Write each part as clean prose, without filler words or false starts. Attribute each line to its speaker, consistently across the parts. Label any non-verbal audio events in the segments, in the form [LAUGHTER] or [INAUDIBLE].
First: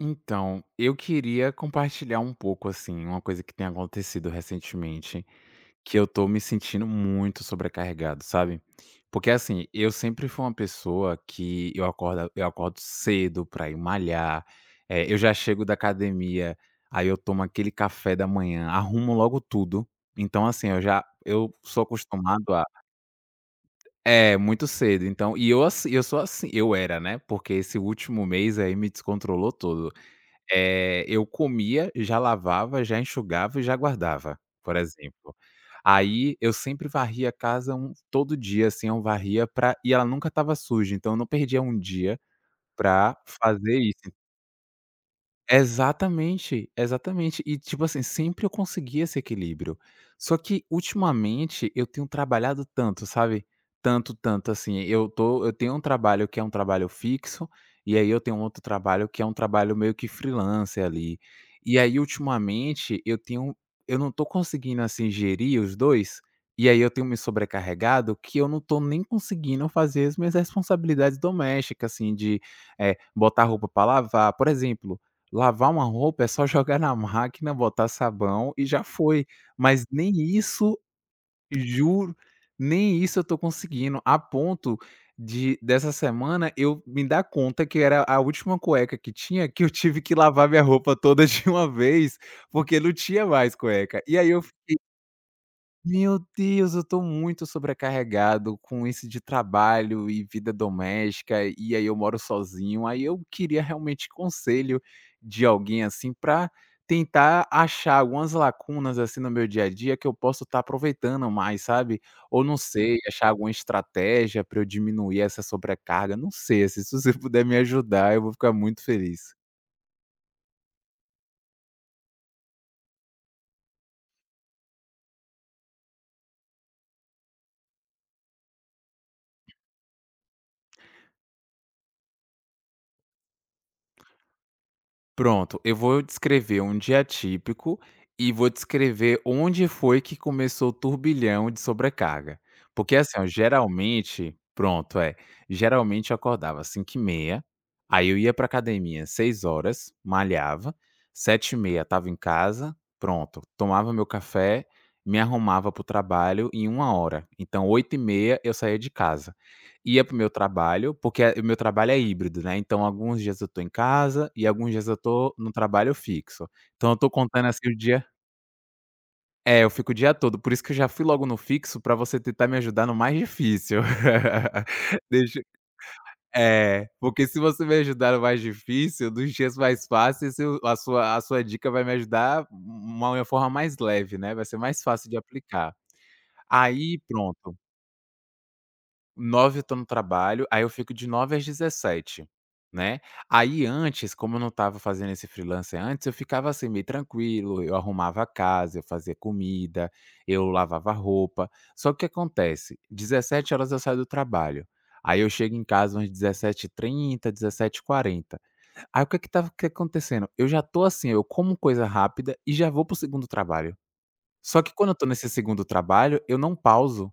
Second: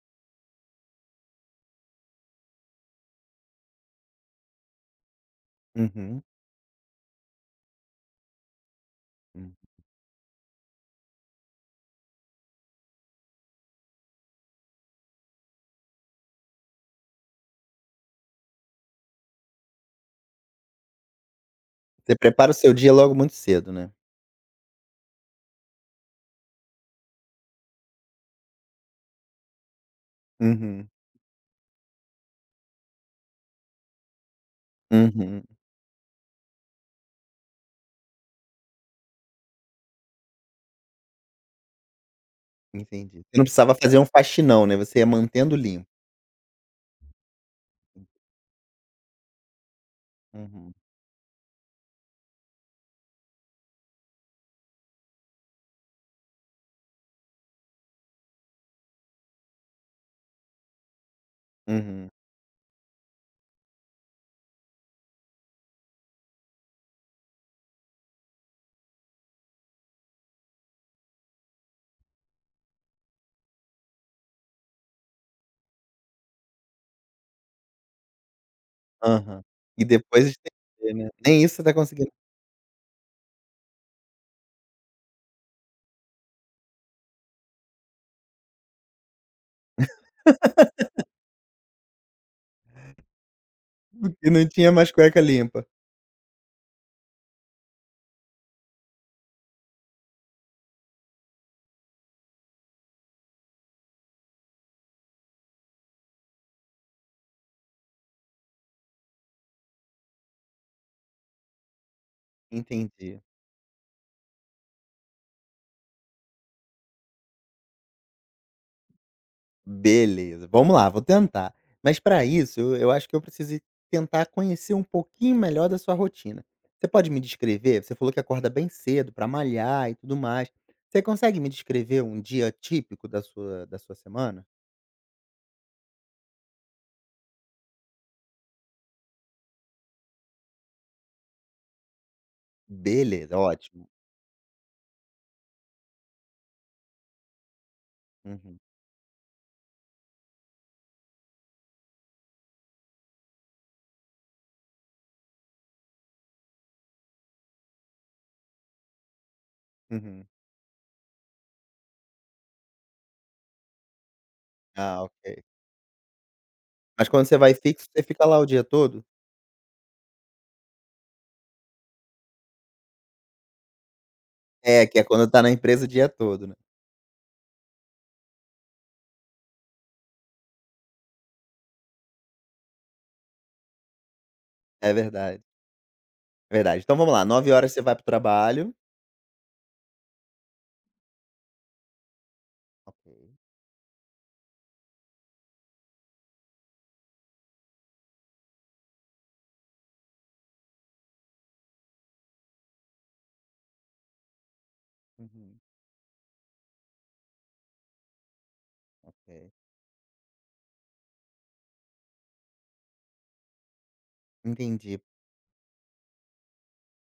Speaker 1: Então, eu queria compartilhar um pouco, assim, uma coisa que tem acontecido recentemente, que eu
Speaker 2: Uhum,
Speaker 1: tô me sentindo muito sobrecarregado, sabe? Porque,
Speaker 2: hum.
Speaker 1: assim, eu sempre fui uma pessoa que eu acordo cedo pra ir malhar, eu já chego da academia, aí eu tomo aquele café da manhã, arrumo logo tudo. Então, assim, eu sou
Speaker 2: Você prepara
Speaker 1: acostumado
Speaker 2: o
Speaker 1: a
Speaker 2: seu dia logo muito cedo, né?
Speaker 1: é, muito cedo. Então, e eu sou assim, eu era, né, porque esse último mês aí me descontrolou todo.
Speaker 2: Uhum,
Speaker 1: Eu comia, já lavava, já enxugava e já guardava, por exemplo.
Speaker 2: uhum,
Speaker 1: Aí eu sempre varria a casa um todo dia, assim, eu varria pra e ela nunca estava suja, então eu não perdia um dia pra
Speaker 2: entendi. Você não precisava
Speaker 1: fazer
Speaker 2: fazer um
Speaker 1: isso.
Speaker 2: faxinão, né, você ia mantendo limpo.
Speaker 1: Exatamente, exatamente. E, tipo assim, sempre eu consegui esse equilíbrio. Só que
Speaker 2: Uhum,
Speaker 1: ultimamente eu tenho trabalhado tanto, sabe? Tanto, tanto assim, eu tenho um trabalho que é um trabalho fixo, e aí eu tenho um outro trabalho que é um trabalho meio que freelancer ali. E aí
Speaker 2: uhum,
Speaker 1: ultimamente eu não tô conseguindo, assim, gerir os dois, e aí eu tenho me sobrecarregado, que eu não tô nem conseguindo fazer as minhas responsabilidades domésticas, assim, de, botar roupa pra lavar, por exemplo. Lavar uma roupa é só jogar na máquina, botar sabão e já foi,
Speaker 2: aham. E
Speaker 1: mas nem
Speaker 2: depois
Speaker 1: isso,
Speaker 2: estender, né. Nem isso você tá conseguindo,
Speaker 1: juro, nem isso eu tô conseguindo, a ponto de, dessa semana, eu me dar conta que era a última cueca que tinha, que eu tive que lavar minha roupa toda de uma vez, porque não tinha mais cueca.
Speaker 2: [LAUGHS]
Speaker 1: E aí
Speaker 2: porque
Speaker 1: eu
Speaker 2: não tinha mais cueca limpa.
Speaker 1: meu Deus, eu tô muito sobrecarregado com isso de trabalho e vida doméstica, e aí eu moro sozinho. Aí eu queria realmente conselho de alguém, assim, pra tentar achar algumas lacunas, assim, no meu dia a dia que eu posso estar aproveitando mais, sabe? Ou não sei,
Speaker 2: Entendi.
Speaker 1: achar alguma estratégia pra eu diminuir essa sobrecarga, não sei, assim, se você puder me ajudar, eu vou ficar muito feliz.
Speaker 2: Beleza, vamos lá, vou tentar. Mas para isso, eu acho que eu preciso tentar conhecer um pouquinho melhor da sua rotina. Você pode me descrever? Você falou que acorda bem cedo para malhar e tudo mais. Você consegue me descrever um dia típico da sua semana?
Speaker 1: Pronto, eu vou descrever um dia típico e vou descrever onde foi que começou o turbilhão de sobrecarga. Porque assim, ó,
Speaker 2: Beleza, ótimo.
Speaker 1: geralmente, pronto, geralmente eu acordava às cinco e meia, aí eu ia pra
Speaker 2: Uhum,
Speaker 1: academia às 6 horas, malhava, sete e meia tava em casa, pronto, tomava meu café, me arrumava para o trabalho em uma hora. Então oito e meia eu saía de casa. Ia para o
Speaker 2: uhum.
Speaker 1: meu trabalho, porque o meu trabalho é híbrido, né, então alguns dias eu tô em casa e alguns dias eu
Speaker 2: Ah,
Speaker 1: tô
Speaker 2: ok.
Speaker 1: no trabalho fixo. Então eu
Speaker 2: Mas
Speaker 1: tô
Speaker 2: quando você
Speaker 1: contando,
Speaker 2: vai
Speaker 1: assim, o
Speaker 2: fixo, você
Speaker 1: dia,
Speaker 2: fica lá o dia todo?
Speaker 1: é, eu fico o dia todo, por isso que eu já fui logo no fixo pra você tentar me ajudar no mais difícil.
Speaker 2: É, que
Speaker 1: [LAUGHS]
Speaker 2: é quando
Speaker 1: Deixa
Speaker 2: tá na empresa o dia todo, né.
Speaker 1: é, porque se você me ajudar no mais difícil, nos dias mais fáceis eu a sua dica vai me ajudar de uma forma mais leve, né, vai ser mais
Speaker 2: É
Speaker 1: fácil de
Speaker 2: verdade,
Speaker 1: aplicar.
Speaker 2: é verdade. Então
Speaker 1: Aí
Speaker 2: vamos lá, Nove
Speaker 1: pronto.
Speaker 2: horas você vai para o trabalho.
Speaker 1: Nove h eu tô no trabalho, aí eu fico de nove às dezessete, né.
Speaker 2: Ok.
Speaker 1: Aí antes, como eu não estava fazendo esse freelancer antes, eu ficava assim meio tranquilo, eu arrumava a casa, eu fazia comida, eu lavava roupa. Só que o que acontece, dezessete h eu saio do trabalho, aí eu chego
Speaker 2: Uhum,
Speaker 1: em casa umas dezessete h 30, 17h40. Aí o que que estava
Speaker 2: ok.
Speaker 1: que acontecendo? Eu já tô assim, eu como coisa rápida e já vou para o segundo trabalho. Só que quando eu
Speaker 2: Entendi.
Speaker 1: tô nesse segundo trabalho, eu não pauso.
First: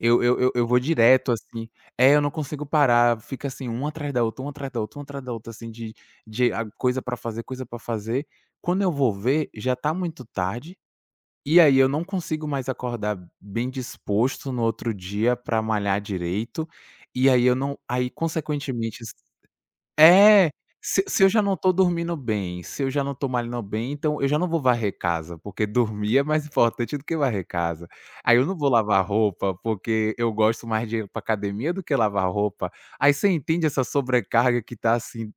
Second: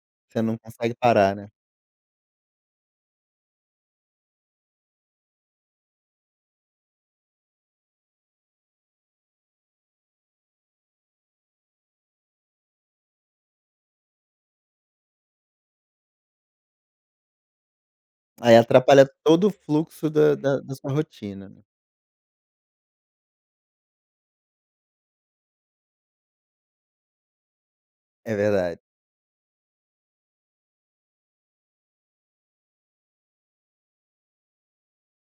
Speaker 1: Eu eu
Speaker 2: Você
Speaker 1: eu
Speaker 2: não
Speaker 1: eu vou
Speaker 2: consegue
Speaker 1: direto,
Speaker 2: parar, né.
Speaker 1: assim. É, eu não consigo parar, fica assim, um atrás da outra, um atrás da outra, um atrás da outra, assim, de a coisa pra fazer, coisa pra fazer. Quando eu vou ver, já tá muito tarde, e aí eu não consigo mais acordar bem disposto no outro dia pra malhar direito, e aí eu não aí,
Speaker 2: Aí
Speaker 1: consequentemente,
Speaker 2: atrapalha todo o fluxo da
Speaker 1: é,
Speaker 2: da da sua
Speaker 1: se eu já
Speaker 2: rotina,
Speaker 1: não
Speaker 2: né.
Speaker 1: tô dormindo bem, se eu já não tô malhando bem, então eu já não vou varrer casa, porque [LAUGHS] dormir é mais importante do que varrer casa.
Speaker 2: É
Speaker 1: Aí eu não vou
Speaker 2: verdade.
Speaker 1: lavar roupa, porque eu gosto mais de ir pra academia do que lavar roupa. Aí você entende essa sobrecarga que tá, assim,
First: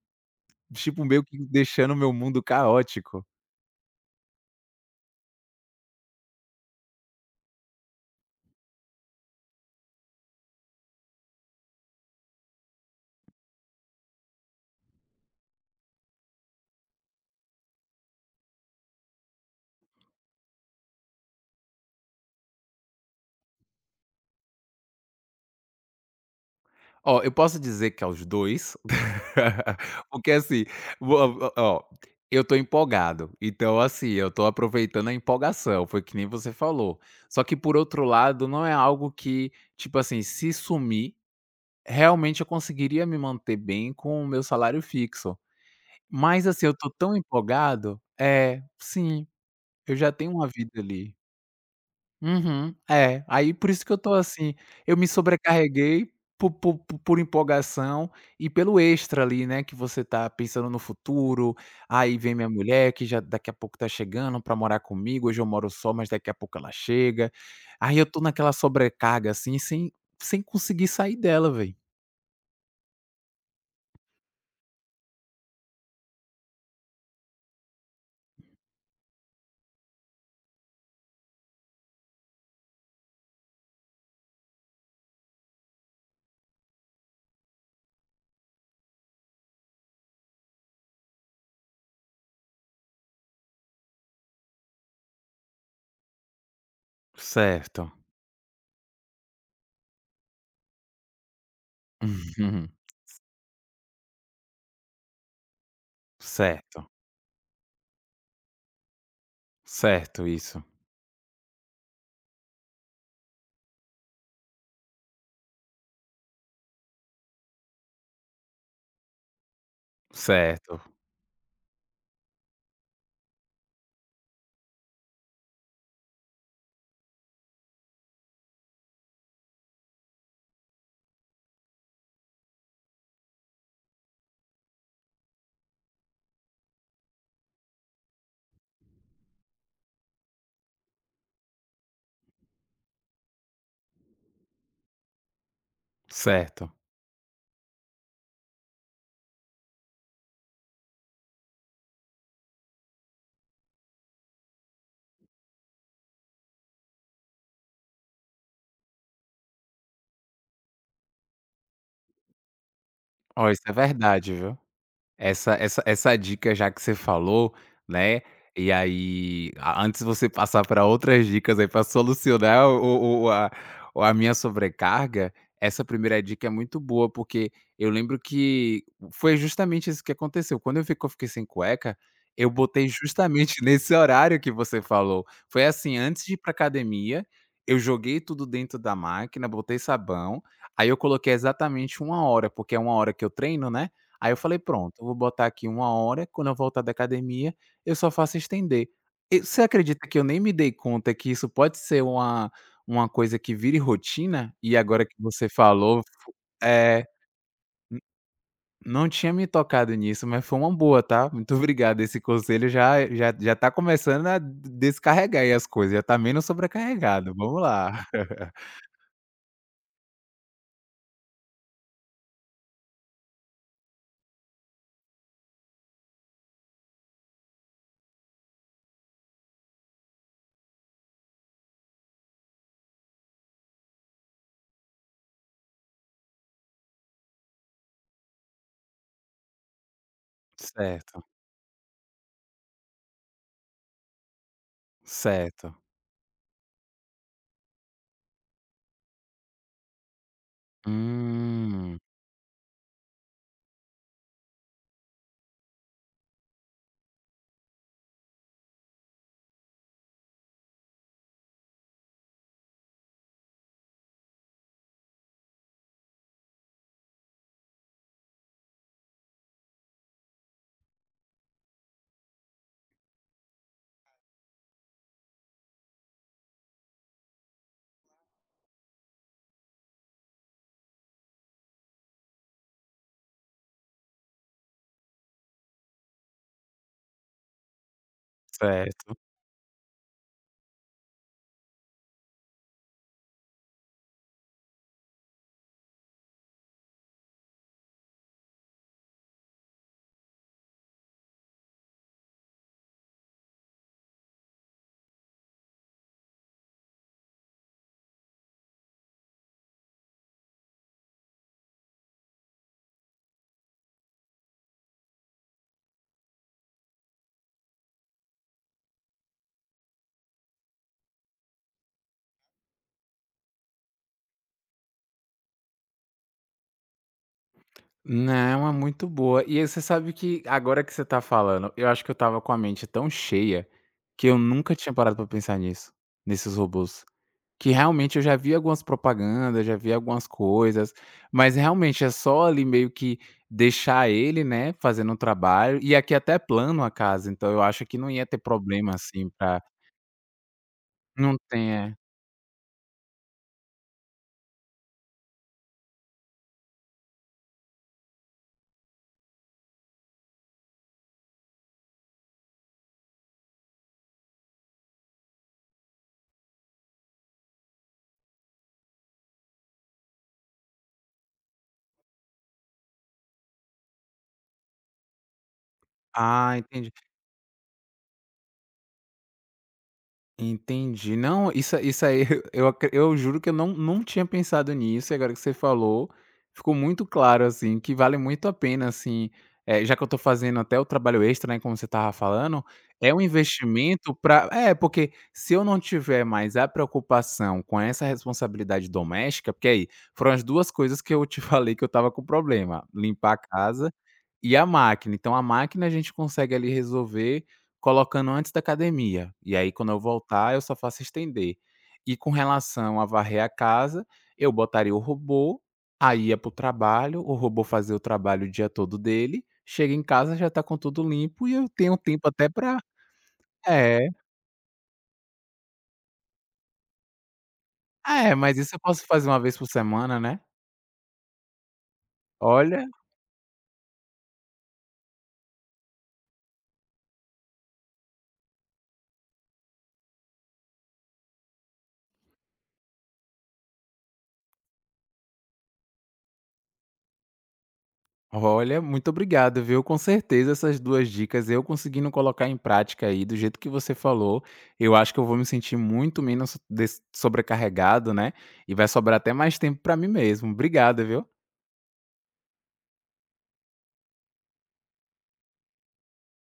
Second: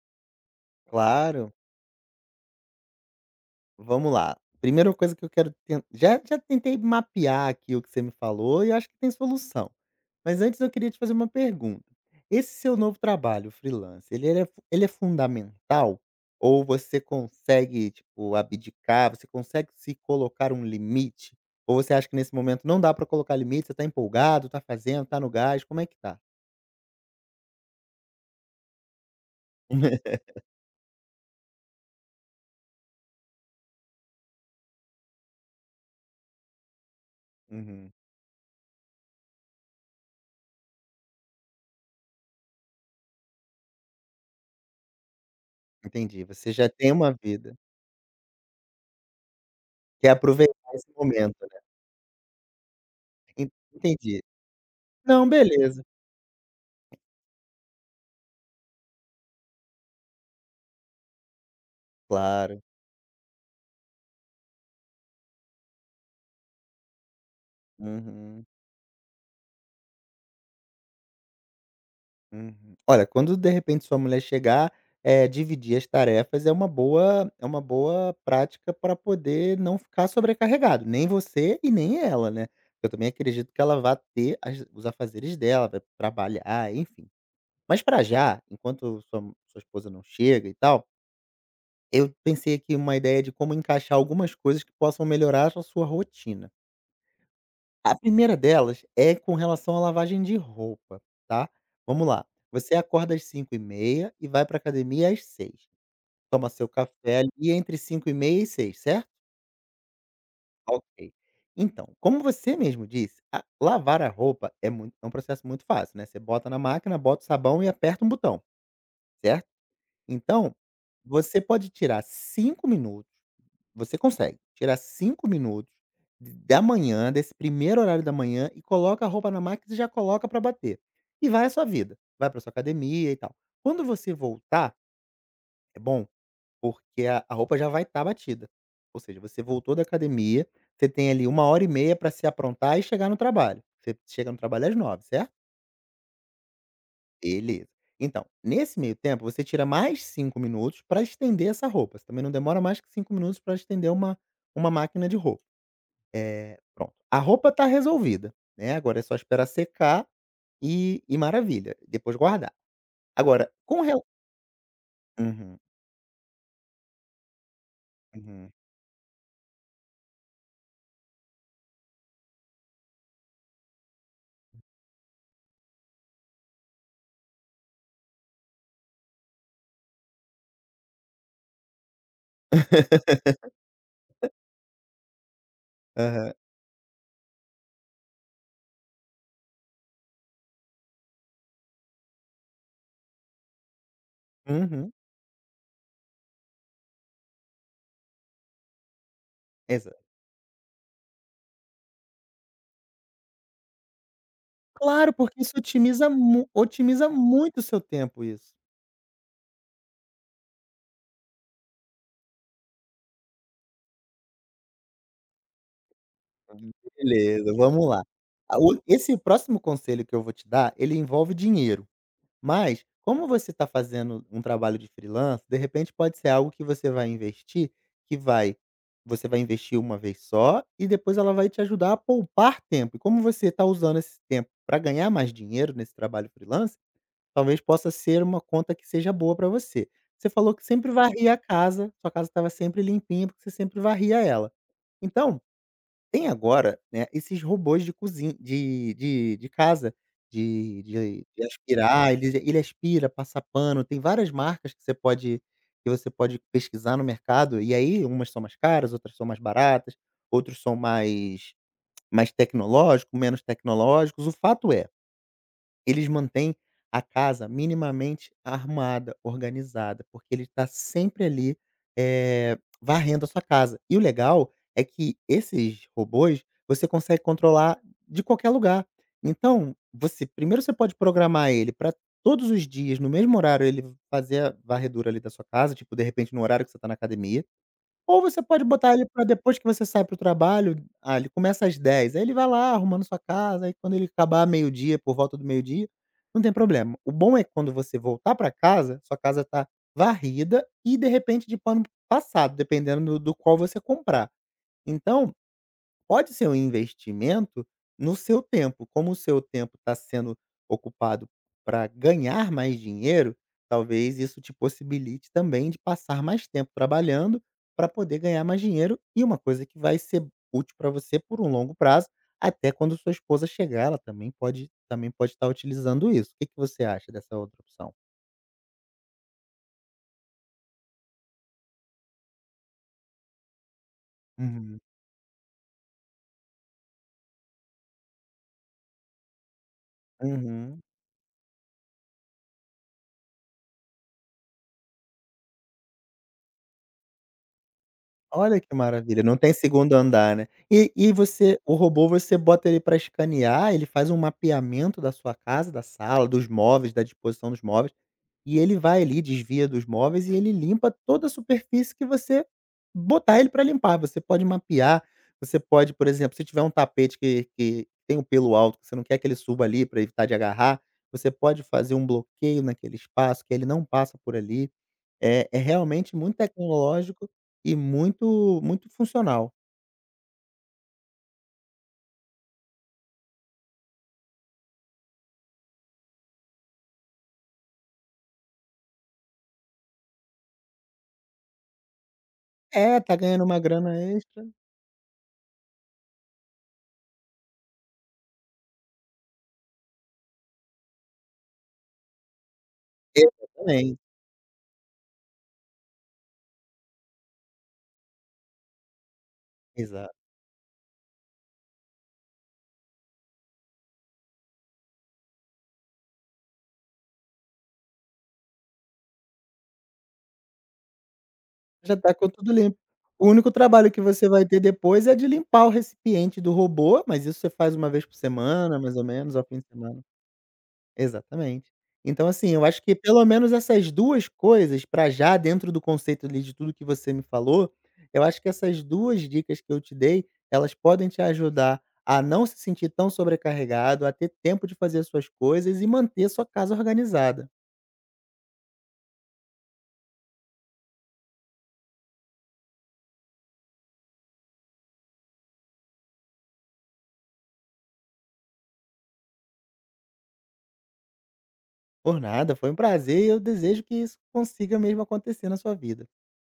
Speaker 1: tipo, meio que
Speaker 2: Claro,
Speaker 1: deixando o meu mundo caótico.
Speaker 2: vamos lá. Primeira coisa que eu quero ten já já tentei mapear aqui o que você me falou e acho que tem solução. Mas antes eu queria te fazer uma pergunta. Esse seu novo trabalho freelance, ele é fundamental ou você consegue, tipo, abdicar, você consegue se colocar um limite? Ou você acha que nesse momento não dá pra colocar limite, você tá empolgado, tá fazendo, tá no gás, como é que tá?
Speaker 1: Ó, eu posso dizer que aos 2, [LAUGHS] porque assim, vo ó, eu tô empolgado, então assim, eu tô aproveitando a empolgação, foi que nem você falou. Só que por
Speaker 2: Uhum,
Speaker 1: outro lado, não é algo que, tipo assim, se sumir, realmente eu conseguiria me manter bem com o meu salário fixo.
Speaker 2: entendi,
Speaker 1: Mas
Speaker 2: você
Speaker 1: assim,
Speaker 2: já
Speaker 1: eu tô
Speaker 2: tem uma
Speaker 1: tão
Speaker 2: vida,
Speaker 1: empolgado, é, sim, eu
Speaker 2: quer
Speaker 1: já tenho uma
Speaker 2: aproveitar
Speaker 1: vida
Speaker 2: esse
Speaker 1: ali.
Speaker 2: momento, né.
Speaker 1: Uhum. É,
Speaker 2: En
Speaker 1: aí por isso que eu tô
Speaker 2: Entendi.
Speaker 1: assim, eu me
Speaker 2: Não, beleza.
Speaker 1: sobrecarreguei por empolgação e pelo extra ali, né, que você tá pensando no futuro, aí vem minha
Speaker 2: Claro.
Speaker 1: mulher que já daqui a pouco tá chegando pra morar comigo, hoje eu moro só, mas daqui a pouco ela chega. Aí eu tô
Speaker 2: Uhum,
Speaker 1: naquela sobrecarga assim, sem conseguir sair dela, velho.
Speaker 2: uhum. Olha, quando de repente sua mulher chegar, é dividir as tarefas é uma boa prática para poder não ficar sobrecarregado, nem você e nem ela, né. Eu também acredito que ela vá ter as os afazeres dela, vai trabalhar, enfim. Mas para já, enquanto sua esposa não chega e tal. Eu pensei aqui uma ideia de como encaixar algumas coisas que possam melhorar a sua rotina.
Speaker 1: Certo.
Speaker 2: A primeira delas é com relação à lavagem de roupa, tá? Vamos lá.
Speaker 1: Uhum.
Speaker 2: Você acorda às 5h30 e vai para academia às 6h. Toma seu
Speaker 1: Certo,
Speaker 2: café ali entre 5h30 e 6h, certo?
Speaker 1: certo isso.
Speaker 2: Ok. Então, como você mesmo disse, a lavar a roupa é muito é um processo muito fácil, né? Você bota na máquina, bota o sabão e aperta um botão, certo? Então,
Speaker 1: Certo,
Speaker 2: você pode tirar 5 minutos você consegue tirar 5 minutos d da manhã, desse primeiro horário da manhã, e coloca a roupa na máquina e já coloca para bater. E vai a sua vida, vai para sua academia e tal. Quando você voltar, é bom, porque a roupa já vai estar batida. Ou seja, você voltou da academia, você tem ali 1 hora e meia para se aprontar e chegar no trabalho. Você chega no trabalho às 9h, certo?
Speaker 1: certo.
Speaker 2: Beleza. Então, nesse meio tempo, você tira mais 5 minutos para estender essa roupa. Você também não demora mais que 5 minutos para estender uma máquina de roupa. Eh, pronto. A roupa tá resolvida, né, agora é só esperar secar e maravilha, depois guardar.
Speaker 1: Ó,
Speaker 2: Agora,
Speaker 1: isso é
Speaker 2: com rel
Speaker 1: verdade, viu. Essa
Speaker 2: uhum,
Speaker 1: essa essa dica já que você falou, né,
Speaker 2: uhum.
Speaker 1: e aí a antes de você passar para outras dicas aí para solucionar o a minha sobrecarga, essa primeira dica é muito boa, porque eu lembro que foi justamente isso que aconteceu. Quando eu vi fiquei sem cueca, eu botei
Speaker 2: [LAUGHS]
Speaker 1: justamente [LAUGHS] nesse horário que você falou. Foi assim, antes
Speaker 2: Aham.
Speaker 1: de ir para academia, eu joguei tudo dentro da máquina, botei sabão, aí eu coloquei exatamente uma hora, porque é uma hora que eu treino, né. Aí eu falei:
Speaker 2: Uhum.
Speaker 1: "Pronto, eu vou botar aqui uma hora, quando eu voltar da academia, eu só faço estender". E você
Speaker 2: Exato.
Speaker 1: acredita que eu nem me dei conta que isso pode ser uma coisa que vire rotina? E agora
Speaker 2: Claro,
Speaker 1: que
Speaker 2: porque
Speaker 1: você
Speaker 2: isso
Speaker 1: falou
Speaker 2: otimiza
Speaker 1: fo
Speaker 2: mu
Speaker 1: é,
Speaker 2: otimiza muito o seu tempo isso.
Speaker 1: não tinha me tocado nisso, mas foi uma boa, tá. Muito [LAUGHS] obrigado, esse conselho já tá começando a descarregar aí as coisas, já tá menos sobrecarregado.
Speaker 2: Beleza,
Speaker 1: Vamos
Speaker 2: vamos lá.
Speaker 1: lá. [LAUGHS]
Speaker 2: A o Esse próximo conselho que eu vou te dar, ele envolve dinheiro. Mas, como você está fazendo um trabalho de freelancer, de repente pode ser algo que você vai investir, que vai você vai investir uma vez só e depois ela vai te ajudar a poupar tempo. E como você está usando esse tempo para ganhar mais dinheiro nesse trabalho freelance, talvez possa ser uma conta que seja boa para você. Você falou que sempre
Speaker 1: Certo,
Speaker 2: varria a casa, sua casa estava sempre limpinha porque você sempre varria ela. Então,
Speaker 1: certo.
Speaker 2: tem agora, né, esses robôs de cozinha de casa, de
Speaker 1: Hum,
Speaker 2: aspirar, ele aspira, passa pano, tem várias marcas que você pode pesquisar no mercado, e aí umas são mais caras, outras são mais baratas, outros são mais tecnológicos menos tecnológicos, o fato é eles mantêm a casa minimamente arrumada, organizada, porque ele está sempre ali, varrendo a sua casa. E o legal é que esses robôs, você consegue controlar de qualquer lugar. Então, você primeiro você pode programar ele para todos os dias, no mesmo horário, ele fazer a varredura ali da sua casa, tipo, de repente, no horário que você está na academia. Ou você pode botar ele
Speaker 1: certo.
Speaker 2: para depois que você sai para o trabalho, ah, ele começa às 10h, aí ele vai lá arrumando sua casa, aí quando ele acabar meio-dia, por volta do meio-dia, não tem problema. O bom é que quando você voltar para casa, sua casa tá varrida e de repente de pano passado, dependendo do qual você comprar. Então, pode ser um investimento no seu tempo. Como o seu tempo está sendo ocupado para ganhar mais dinheiro, talvez isso te possibilite também de passar mais tempo trabalhando para poder ganhar mais dinheiro e uma coisa que vai ser útil para você por um longo prazo, até quando sua esposa chegar, ela também pode estar utilizando isso. O que que você acha dessa outra opção?
Speaker 1: Não, é muito boa. E aí você sabe que agora que você tá falando, eu acho que eu estava com a mente tão cheia que eu nunca
Speaker 2: Uhum,
Speaker 1: tinha parado pra pensar nisso, nesses robôs. Que realmente eu já vi algumas propagandas, já vi algumas
Speaker 2: uhum.
Speaker 1: coisas, mas realmente é só ali meio que deixar ele, né, fazendo um trabalho. E aqui até é plano a casa, então eu acho que não ia ter
Speaker 2: Olha que
Speaker 1: problema
Speaker 2: maravilha,
Speaker 1: assim
Speaker 2: não tem
Speaker 1: pra.
Speaker 2: segundo andar, né. E
Speaker 1: Não
Speaker 2: você
Speaker 1: tem,
Speaker 2: o
Speaker 1: é.
Speaker 2: robô você bota ele para escanear, ele faz um mapeamento da sua casa, da sala, dos móveis, da disposição dos móveis, e ele vai ali, desvia dos móveis e ele limpa toda a superfície que você botar ele para limpar. Você pode mapear, você pode, por exemplo, se tiver um tapete que tem o pelo alto, que você não quer que ele suba ali para evitar de agarrar, você pode fazer um bloqueio naquele espaço que ele não passa por ali. É realmente muito
Speaker 1: Ah, entendi.
Speaker 2: tecnológico e muito muito funcional.
Speaker 1: Entendi. Não, isso aí [LAUGHS] eu juro que eu não tinha pensado nisso, e agora que você falou, ficou muito claro, assim, que vale muito a pena, assim, já que eu tô fazendo até o trabalho extra, né, como você tava falando,
Speaker 2: É,
Speaker 1: é
Speaker 2: tá
Speaker 1: um
Speaker 2: ganhando uma grana
Speaker 1: investimento
Speaker 2: extra,
Speaker 1: para. É, porque se eu não tiver mais a preocupação com essa responsabilidade doméstica porque aí, foram as 2 coisas que eu te [LAUGHS] falei que eu tava com problema, limpar a casa
Speaker 2: exatamente,
Speaker 1: e a máquina, então a máquina a gente consegue ali resolver colocando antes da academia, e aí quando eu
Speaker 2: exato.
Speaker 1: voltar eu só faço estender. E com relação a varrer a casa, eu botaria o robô, aí ia para o trabalho, o robô fazia o trabalho o dia todo dele, chega em casa já está com tudo limpo e eu tenho
Speaker 2: Já tá
Speaker 1: tempo
Speaker 2: com
Speaker 1: até
Speaker 2: tudo
Speaker 1: pra
Speaker 2: limpo. O único trabalho que
Speaker 1: é,
Speaker 2: você vai ter depois é de limpar o recipiente do robô, mas isso você faz uma vez por
Speaker 1: é, mas isso eu
Speaker 2: semana, mais ou
Speaker 1: posso fazer
Speaker 2: menos,
Speaker 1: uma
Speaker 2: ao
Speaker 1: vez
Speaker 2: fim
Speaker 1: por
Speaker 2: de semana.
Speaker 1: semana, né.
Speaker 2: Exatamente. Então, assim, eu acho
Speaker 1: Olha
Speaker 2: que pelo menos essas 2 coisas para já dentro do conceito ali de tudo que você me falou, eu acho que essas 2 dicas que eu te dei, elas podem te ajudar a não se sentir tão sobrecarregado, a ter tempo de fazer as suas coisas e manter a sua casa organizada.
Speaker 1: Olha, muito obrigado, viu? Com certeza essas 2 dicas, eu conseguindo colocar em prática aí do jeito que você falou, eu acho que eu vou me sentir muito menos des sobrecarregado, né, e vai sobrar até mais tempo para mim mesmo. Obrigado, viu?
Speaker 2: Por nada, foi um prazer e eu desejo que isso consiga mesmo acontecer na sua vida.